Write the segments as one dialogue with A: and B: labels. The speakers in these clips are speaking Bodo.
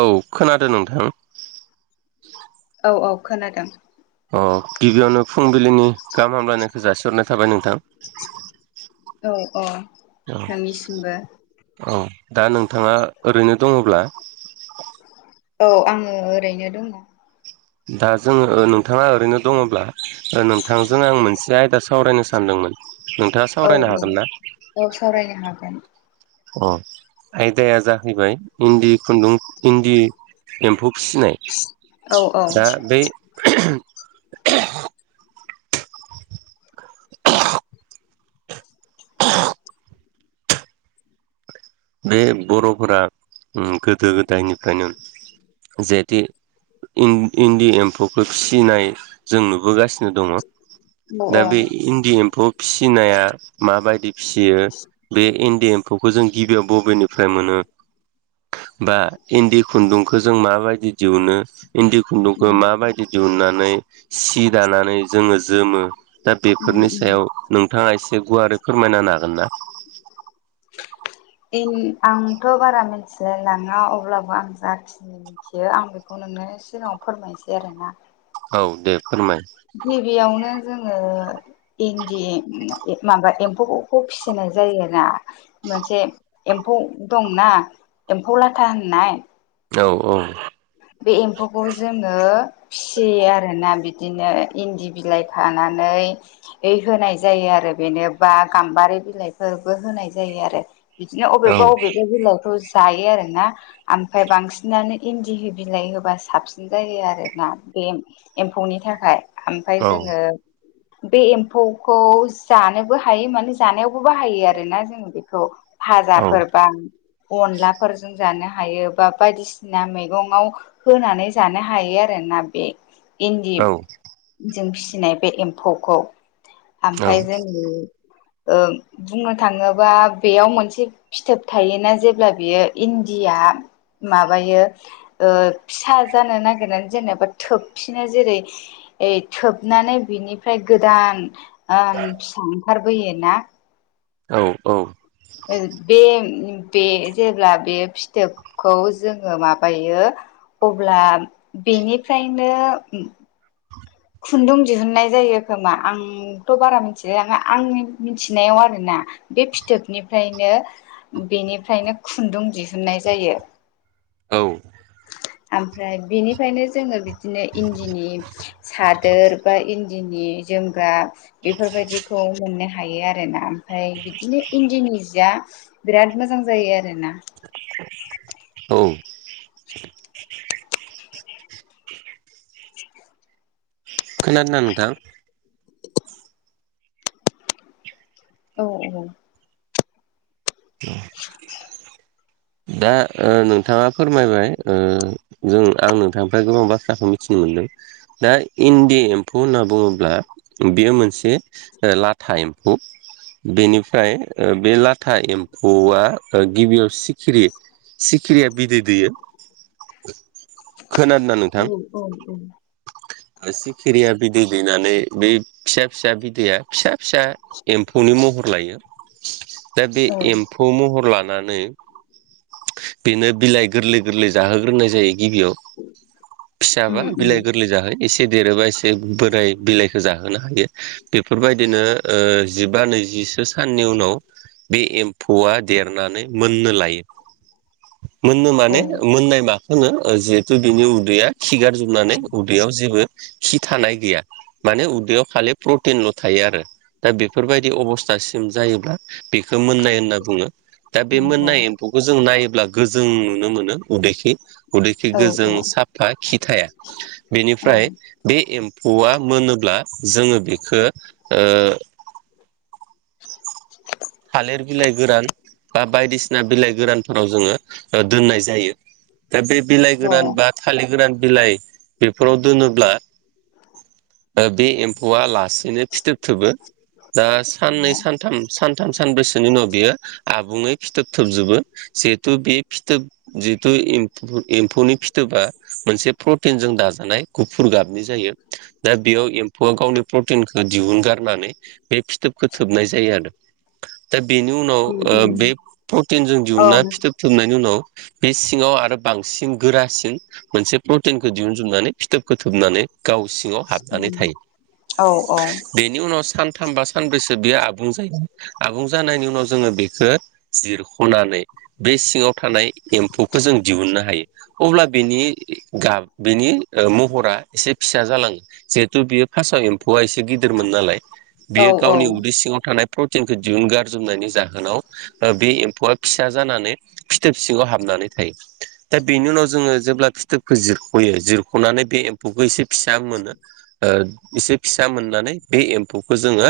A: औ खोनादों नोंथां।
B: औ औ खोनादों।
A: अ गिबियावनो फुंबिलिनि गाहाम हामलायनायखौ जासिहरनाय थाबाय नोंथां।
B: औ औ
A: औ
B: नोंनिसिमबो।
A: औ दा नोंथाङा ओरैनो दङब्ला।
B: औ आङो ओरैनो दङ।
A: दा जोङो नोंथाङा ओरैनो दङब्ला नोंथांजों आं मोनसे आयदा सावरायनो सानदोंमोन नोंथाङा
B: औ
A: सावरायनो
B: औ
A: हागोन ना?
B: औ सावरायनो हागोन।
A: अ आयदाया जाहैबाय इन्दि खुन्दुं इन्दि एम्फौ फिसिनाय
B: औ औ
A: दा बै [inaudible] बे बर'फोरा उम गोदो गोदायनिफ्रायनो जहेते इन-इन्दि एम्फौखौ फिसिनाय जों नुबोगासिनो दङ
B: औ
A: दा
B: औ
A: बे इन्दि एम्फौ फिसिनाया माबायदि फिसियो बे इन्दि एम्फौखौ जों गिबियाव बबेनिफ्राय मोनो। बा इन्दि खुन्दुंखौ जों माबायदि दिहुनो इन्दि खुन्दुंखौ माबायदि दिहुननानै सि दानानै जोङो जोमो। दा बेफोरनि सायाव नोंथाङा एसे गुवारै फोरमायना हागोन ना।
B: आं आंथ' बारा मिथिलायलाङा अब्लाबो आं जाखिनि मिथियो आं बेखौ नोंनो सिगाङाव फोरमायनोसै आरोना।
A: औ दे फोरमाय।
B: गिबियावनो जोङो इन्दि माबा एम्फौखौ फिसिनाय जायोना। मोनसे एम्फौ दंना एम्फौ लाथा होननाय।
A: औ औ
B: बे एम्फौखौ जोङो फिसियो आरोना बिदिनो इन्दि बिलाइ खानानै यै होनाय जायो आरो बेनो बा गाम्बारि बिलाइफोरबो होनाय जायो आरो बिदिनो
A: औ
B: अबेबा अबेबा बिलाइखौ जायो आरो ना आमफाय बांसिनानो इन्दि बिहो बिलाइ होबा साबसिन जायो आरोना बे एम्फौनि थाखाय। ओमफाय
A: औ
B: जोङो बे एम्फौखौ जानोबो हायो माने जानायावबो बाहायो आरोना जों बेखौ
A: औ
B: फाजाफोर बा अनलाफोरजों जानो हायो बा बायदिसिना मै मैगङाव होनानै जानो हायो आरोना बे इन्दि
A: औ
B: जों फिसिनाय बे एम्फौखौ आमफाय जोङो ओ बुंनो थाङोबा बेयाव मोनसे फिथोब थायोना जेब्ला बियो इन्दिया माबायो ओ फिसा जानो नागिरनानै जेनेबा थोबफिनो जेरै ओय थोबनानै बिनिफ्राय गोदान फिसा ओंखारबोयोना
A: औ औ
B: बे बे जेब्ला बे फिथोबखौ जोङो माबायो अब्ला बेनिफ्रायनो खुन्दुं दिहुननाय जायो खोमा आं थ' बारा मिथिलायलाङा आंनि मिथिनायाव आरोना बे फिथोबनिफ्रायनो बेनिफ्रायनो खुन्दुं दिहुन्नाय जायो।
A: औ
B: ओमफ्राय बिनिफ्रायनो जोङो बिदिनो इन्दिनि सादोर बा इन्दिनि जोमग्रा बेफोरबायदिखौ मोननो हायो आरोना ओमफ्राय बिदिनो इन्दिनि जिया बिराद मोजां जायो आरोना
A: औ
B: [inaudible]
A: खोनादोंना नोंथां।
B: औ औ
A: औ
B: [unintelligible]
A: दा नोंथाङा फोरमायबाय जों आं नोंथांनिफ्राय गोबां बाथ्राखौ मिथिनो मोनदों दा इन्दि एम्फौ होनना बुङोब्ला बेयो मोनसे लाथा एम्फौ बेनिफ्राय बे लाथा एम्फौआ गिबियाव सिखिरि सिखिरिया बिदै दैयो खोनादोंना
B: औ
A: नोंथां
B: औ
A: सिखिरिया बिदै दैनानै बै फिसा फिसा बिदैया फिसा फिसा एम्फौनि महर लायो
B: [inaudible]
A: दा बे एम्फौ महर लानानै बेनो बिलाइ गोरलै गोरलै जाहोग्रोनाय जायो गिबियाव फिसाबा
B: उम उम
A: बिलाइ गोरलै जाहो एसे देरोबा एसे बोराय बिलाइखौ जाहो नो हायो बेफोरबायदिनो जिबा नैजिसो साननि उनाव बे एम्फौआ देरनानै मोननो लायो मोननो
B: औ
A: माने मोननाय मा होनो जिहेथु बिनि उदैया खिगारजोबनानै उदैयाव जेबो खि थानाय गैया माने उदैयाव खालि प्रटिनल' थायो आरो दा बेफोरबायदि अबस्थासिम जायोब्ला बेखौ मोननाय होनना बुङो दा बे मोननाय एम्फौखौ जों नायोब्ला गोजों नुनो मोनो उदैखि उदैखि
B: औ
A: गोजों
B: औ
A: साफा खि थाया
B: औ
A: बेनिफ्राय बे एम्फौआ मोनोब्ला जोङो बेखौ
B: [unintelligible]
A: थालिर बिलाइ गोरान बा बायदिसिना बिलाइ गोरानफोराव जोङो दोननाय जायो दा बे बिलाइ
B: औ
A: गोरान बा थालिर गोरान बिलाइ बेफोराव दोनोब्ला बे एम्फौआ लासैनो फिथोब थोबो दा
B: अ
A: साननै सानथाम सान थाम सानब्रैसोनि उनाव बियो आबुङै फिथोब थोबजोबो जिहेथु बे फिथोब जिहेथु एम्फौ एम्फौनि फिथोबा मोनसे प्रटिनजों दाजानाय गुफुर गाबनि जायो दा बेयाव एम्फौआ गावनि प्रटिनखौ दिहुनगारनानै बे फिथोबखो थोबनाय जायो आरो दा बेनि उनाव
B: उम
A: ओ
B: उम
A: बे प्रटिनजों
B: औ
A: दिहुनना
B: उम
A: फिथोब थोबनायनि उनाव बे सिङाव आरो बांसिन गोरासिन मोनसे प्रटिनखौ दिहुनजोबनानै फिथोबखौ थोबनानै गाव सिङाव हाबनानै थायो
B: औ औ
A: बे बिनि उनाव सानथाम बा सानब्रैसो बेयो आबुं जायो आबुं जानायनि उनाव जोङो बेखो जिरखनानै बे सिङाव थानाय एम्फौखो जों दिहुननो हायो अब्ला बिनि गाब बिनि ओ महरा एसे फिसा जालाङो जिहेथु बियो फासाव एम्फौआ एसे गिदिरमोन नालाय बियो
B: औ औ
A: गावनि उदै सिङाव थानाय प्रटिनखौ दिहुनगारजोबनायनि जाहोनाव ओ बे एम्फौआ फिसा जानानै फिथोब सिङाव हाबनानै थायो दा बेनि उनाव जोङो जेब्ला फिथोबखौ जिरखयो जिरखनानै बे एम्फौखो एसे फिसा मोनो ओ एसे फिसा मोननानै बे एम एम्फौखो जोङो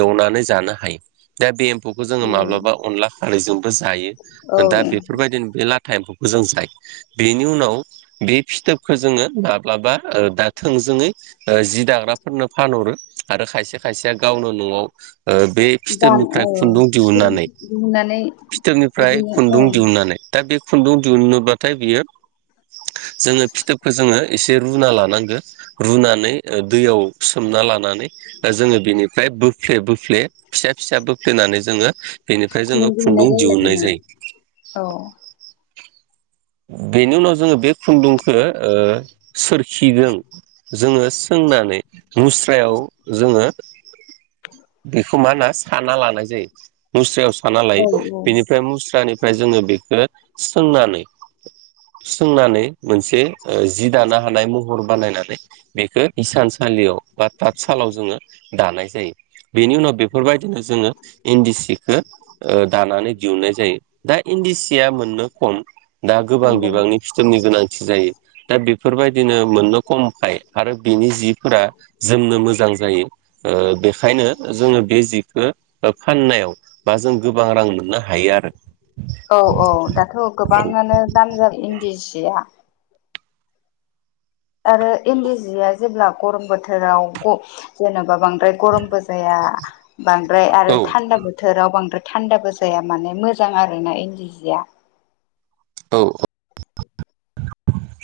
A: एवनानै जानो हायो दा बे एम्फौखो जोङो
B: नंगौ
A: माब्लाबा अनला खारैजोंबो जायो
B: औ
A: दा बेफोरबायदिनो बे लाथा एम्फौ मोजां जायो बेनि उनाव बे फिथोबखो जोङो माब्लाबा ओ दा थोंजोङै ओ जि दाग्राफोरनो फानहरो आरो खायसे खायसेया गावनो न'आव ओ बे
B: दान
A: फिथोबनिफ्राय
B: औ
A: खुन्दुं
B: फिथोब
A: दिहुननानै,
B: दिहुननानै
A: फिथोबनिफ्राय
B: बिदिनो
A: खुन्दुं
B: ओं
A: दिहुननानै दा बे खुन्दुं दिहुन्नोबाथाय बियो जोङो फिथोबखौ जोङो एसे रुना लानांगो, रुनानै ओ दैयाव सोमना लानानै दा जोङो बिनिफ्राय बोफ्ले बोफ्ले फिसा फिसा बोफ्लेनानै जोङो बेनिफ्राय जोङो
B: दिहुननाय
A: खुन्दुं
B: जायो
A: दिहुन्नाय
B: आरोना
A: जायो।
B: औ।
A: बेनि उनाव जोङो बे खुन्दुंखो ओ सोरखिदों जोङो सोंनानै मुस्रायाव जोङो बेखौ मा होन्ना साना लानाय जायो। मुस्रायाव साना
B: औ
A: लायो,
B: औ
A: बेनिफ्राय मुस्रानिफ्राय जोङो बेखो सोंनानै सोंनानै मोनसे ओ जि दानो हानाय महर बानायनानै बेखौ इसानसालियाव बा तातसालाव जोङो दानाय जायो। बेनि उनाव बे फोरबायदिनो जोङो इन्दि सिखो ओ दानानै दिहुननाय जायो। दा इन्दि सिया मोननो खम दा गोबां
B: नंगौ
A: बिबांनि फिथोबनि गोनांथि जायो। दा बेफोरबायदिनो मोननो खमखाय आरो बिनि जिफोरा जोमनो मोजां जायो ओ बेखायनो जोङो बे जिखो ओ फाननायाव बा जों गोबा रां मोननो हायो आरो।
B: औ औ, दाथ'
A: औ
B: गोबाङानो दाम जाबि इन्दि जिआ। आरो इन्दि जिआ जेब्ला गरम बोथोराव ग-जेनोबा बांद्राय गरमबो जाया बांद्राय आरो
A: औ
B: थान्दा बो थोराव बांद्राय थान्दाबो जाया माने मोजां आरोना इन्दि जिआ।
A: औ ओ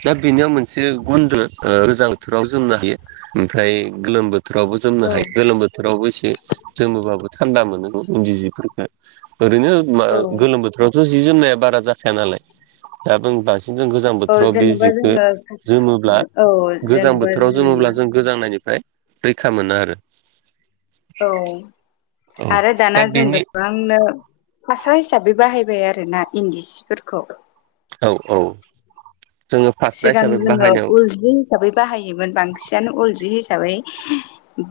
A: दा बेनियाव मोनसे गुन दो, ओ गोजा बोथोराव जोमनो हायो ओमफ्राय गोलोम बो थोरावबो जोमनो हायो
B: औ
A: गोलोम बो थोरावबो एसे जोमोबाबो थान्दा मोनो न' इन्दि जिफोरखो ओरैनो बा
B: औ
A: गोलोम बोथोरावथ' जि जोमनाया बारा जाखाया नालाय दाबो दासिम जों गोजां
B: औ
A: बोथोराव बे
B: जेनेबा
A: जिखो
B: जोङो
A: जोमोब्ला
B: औ
A: गोजां
B: जेनेबा
A: बोथोराव जोमोब्ला
B: जोङो
A: जों गोजांनायनिफ्राय रैखा मोनो आरो।
B: औ,
A: औ
B: आरो
A: दा
B: दाना जों
A: बेनि
B: गोबां नो फास्रा हिसाबै बाहायबाय आरोना इन्दि सिफोरखौ।
A: औ औ। जोङो फास्रा
B: सिगां
A: हिसाबै
B: जोङो
A: बाहायनायाव
B: उल जि हिसाबै बाहायोमोन बांसिनानो उल जि हिसाबै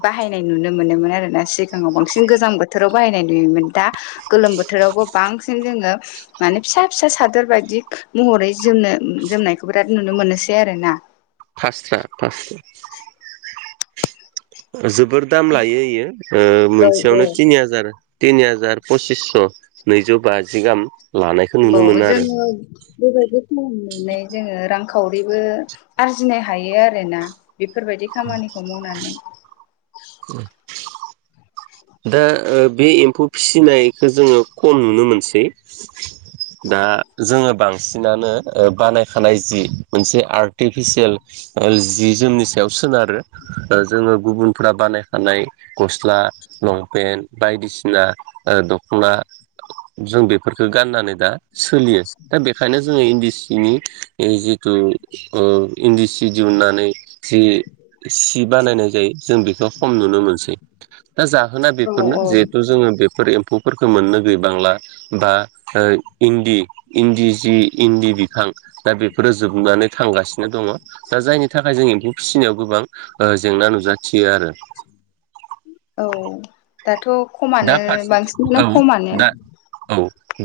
B: बाहायनाय नुनो मोनोमोन आरोना सिगाङाव बांसिन गोजां बोथोराव बाहायनाय नुयोमोन दा गोलोम बोथोरावबो बांसिन जोङो माने फिसा फिसा सादोर बायदि महरै जोमनो जोमनायखौ बिराद नुनो मोननोसै आरो ना।
A: फास्रा फास, जोबोर दाम लायो इयो ओ
B: औ
A: मोनसेयावनो
B: औ
A: तिनि हाजार तिनि हाजार पचिस स' नैजौ बाजि गाहाम लानायखो
B: औ
A: नुनो मोनो आरो।
B: जोङो बेबायदि खालामनानै जोङो रांखावरिबो आरजिनो हायो आरोना बिफोरबायदि खामानिखौ मावनानै।
A: [unintelligible] दा ओ बे एम्फौ फिसिनायखो जोङो खम नुनो मोनसै।
B: [inaudible]
A: दा जोङो बांसिनानो ओ बानायखानाय जि मोनसे आर्टिफिसियेल ओ जि जोमनि सायाव सोनारो। ओ जोङो गुबुनफ्रा बानायखानाय गस्ला लंपेन्ट बायदिसिना ओ दख'ना जों बेफोरखो गाननानै दा सोलियो दा बेखायनो जोङो इन्दि सिनि ऐ जिथु उह इन्दि सि दिहुननानै जि सि बानायनाय जायो जों बिखौ खम नुनो मोनसै। दा जाहोना
B: औ
A: बेफोरनो
B: औ
A: जेहेथु जोङो बेफोर एम्फौफोरखो मोननो गैयबांला। बा उह इन्दि इन्दि जि इन्दि बिफां। दा बेफोरो जोबनानै थांगासिन। नो दङ दा जायनि थाखाय जों एम्फौ फिसिनायाव गोबां उह जेंना नुजाथियो आरो।
B: औ दाथ'
A: दा
B: खमानो
A: फारसेथिं
B: बांसिन नानो
A: औ
B: खमानो।
A: दा औ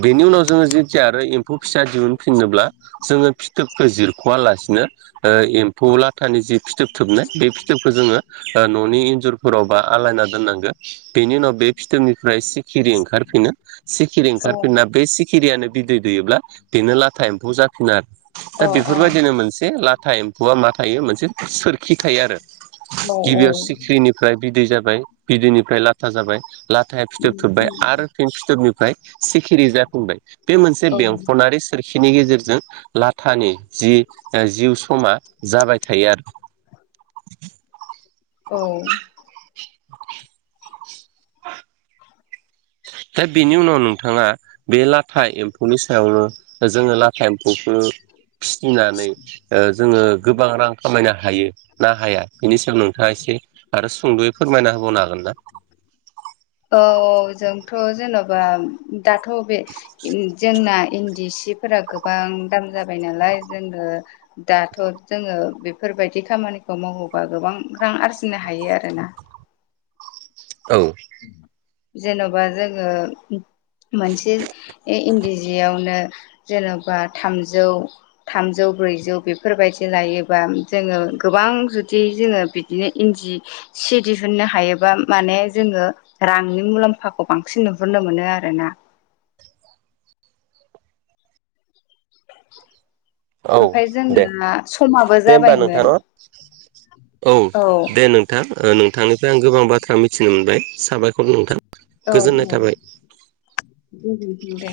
A: बेनि उनाव जोङो जेथिया आरो एम्फौ फिसा दिहुनफिननोब्ला जोङो फिथोबखो जिरख'वालासिनो उह एम फौ लाथानि जि फिथोब थोबनाय बे फिथोबखो जोङो उह न'नि इन्जुरफोरावबा आलायना दोननांगो बेनि उनाव बे फिथोबनिफ्राय सि खिरि ओंखारफिनो सिखिरि
B: औ
A: ओंखारफिनना बे सि खिरियानो बिदै दैयोब्ला बेनो लाथा एम्फौ जाफिन आरो। दा
B: अ अ
A: बेफोरबायदिनो मोनसे लाथा एम्फौआ मा थायो मोनसे सोर खि थायो आरो
B: औ औ
A: गिबियाव सिख्रिनिफ्राय बिदै जाबाय बिदैनिफ्राय लाथा जाबाय। थाय फिथोब थोबबाय आरो फिन फिथोबनिफ्राय सिखिरि जाफिनबाय बे मोनसे बेंखनारि सोरखिनि गेजेरजों लाथानि जि उह जिउ समा जाबाय थायो आरो।
B: औ
A: दा बेनि उनाव नोंथाङा बे लाथा एम्फौनि सायावनो दा जोङो लाथा एम्फौखो फिसिनानै उह जोङो गोबां रां खामायनो हायो ना हाया बेनि सायाव नोंथाङा एसे आरो सुंद'यै फोरमायना होबावनो हागोन ना?
B: औ जोंथ' जेन'बा दाथ' बे उम जोंना इन्दि सिब फोरा गोबां दाम जाबाय नालाय जोङो दाथ' जोङो बेफोरबायदि खामानिखौ मावोबा गोबां रां आरजिनो हायो आरोना।
A: औ
B: जेन'बा जोङो मोनसे इन्दि जियावनो जेनबा थामजौ। थामजौ ब्रैजौ बेफोरबायदि लायोबा जोङो गोबां जुदि जोङो बि दि इन्दि सि दिहुननो हायोबा माने जोङो रांनि मुलाम्फाखौ बांसिन नुहुरोननो मोनो आरोना [unintelligible]
A: औ दे
B: जोंना समाबो
A: दे होमबा नोंथां
B: जाबायमोन
A: नाव औ दे नों नोंथां नोंथांनिफ्राय आं गोबां बाथ्रा मिथिनो मोनबाय साबायखर नोंथां
B: औ
A: गोजोननाय
B: औ
A: थाबाय।
B: दे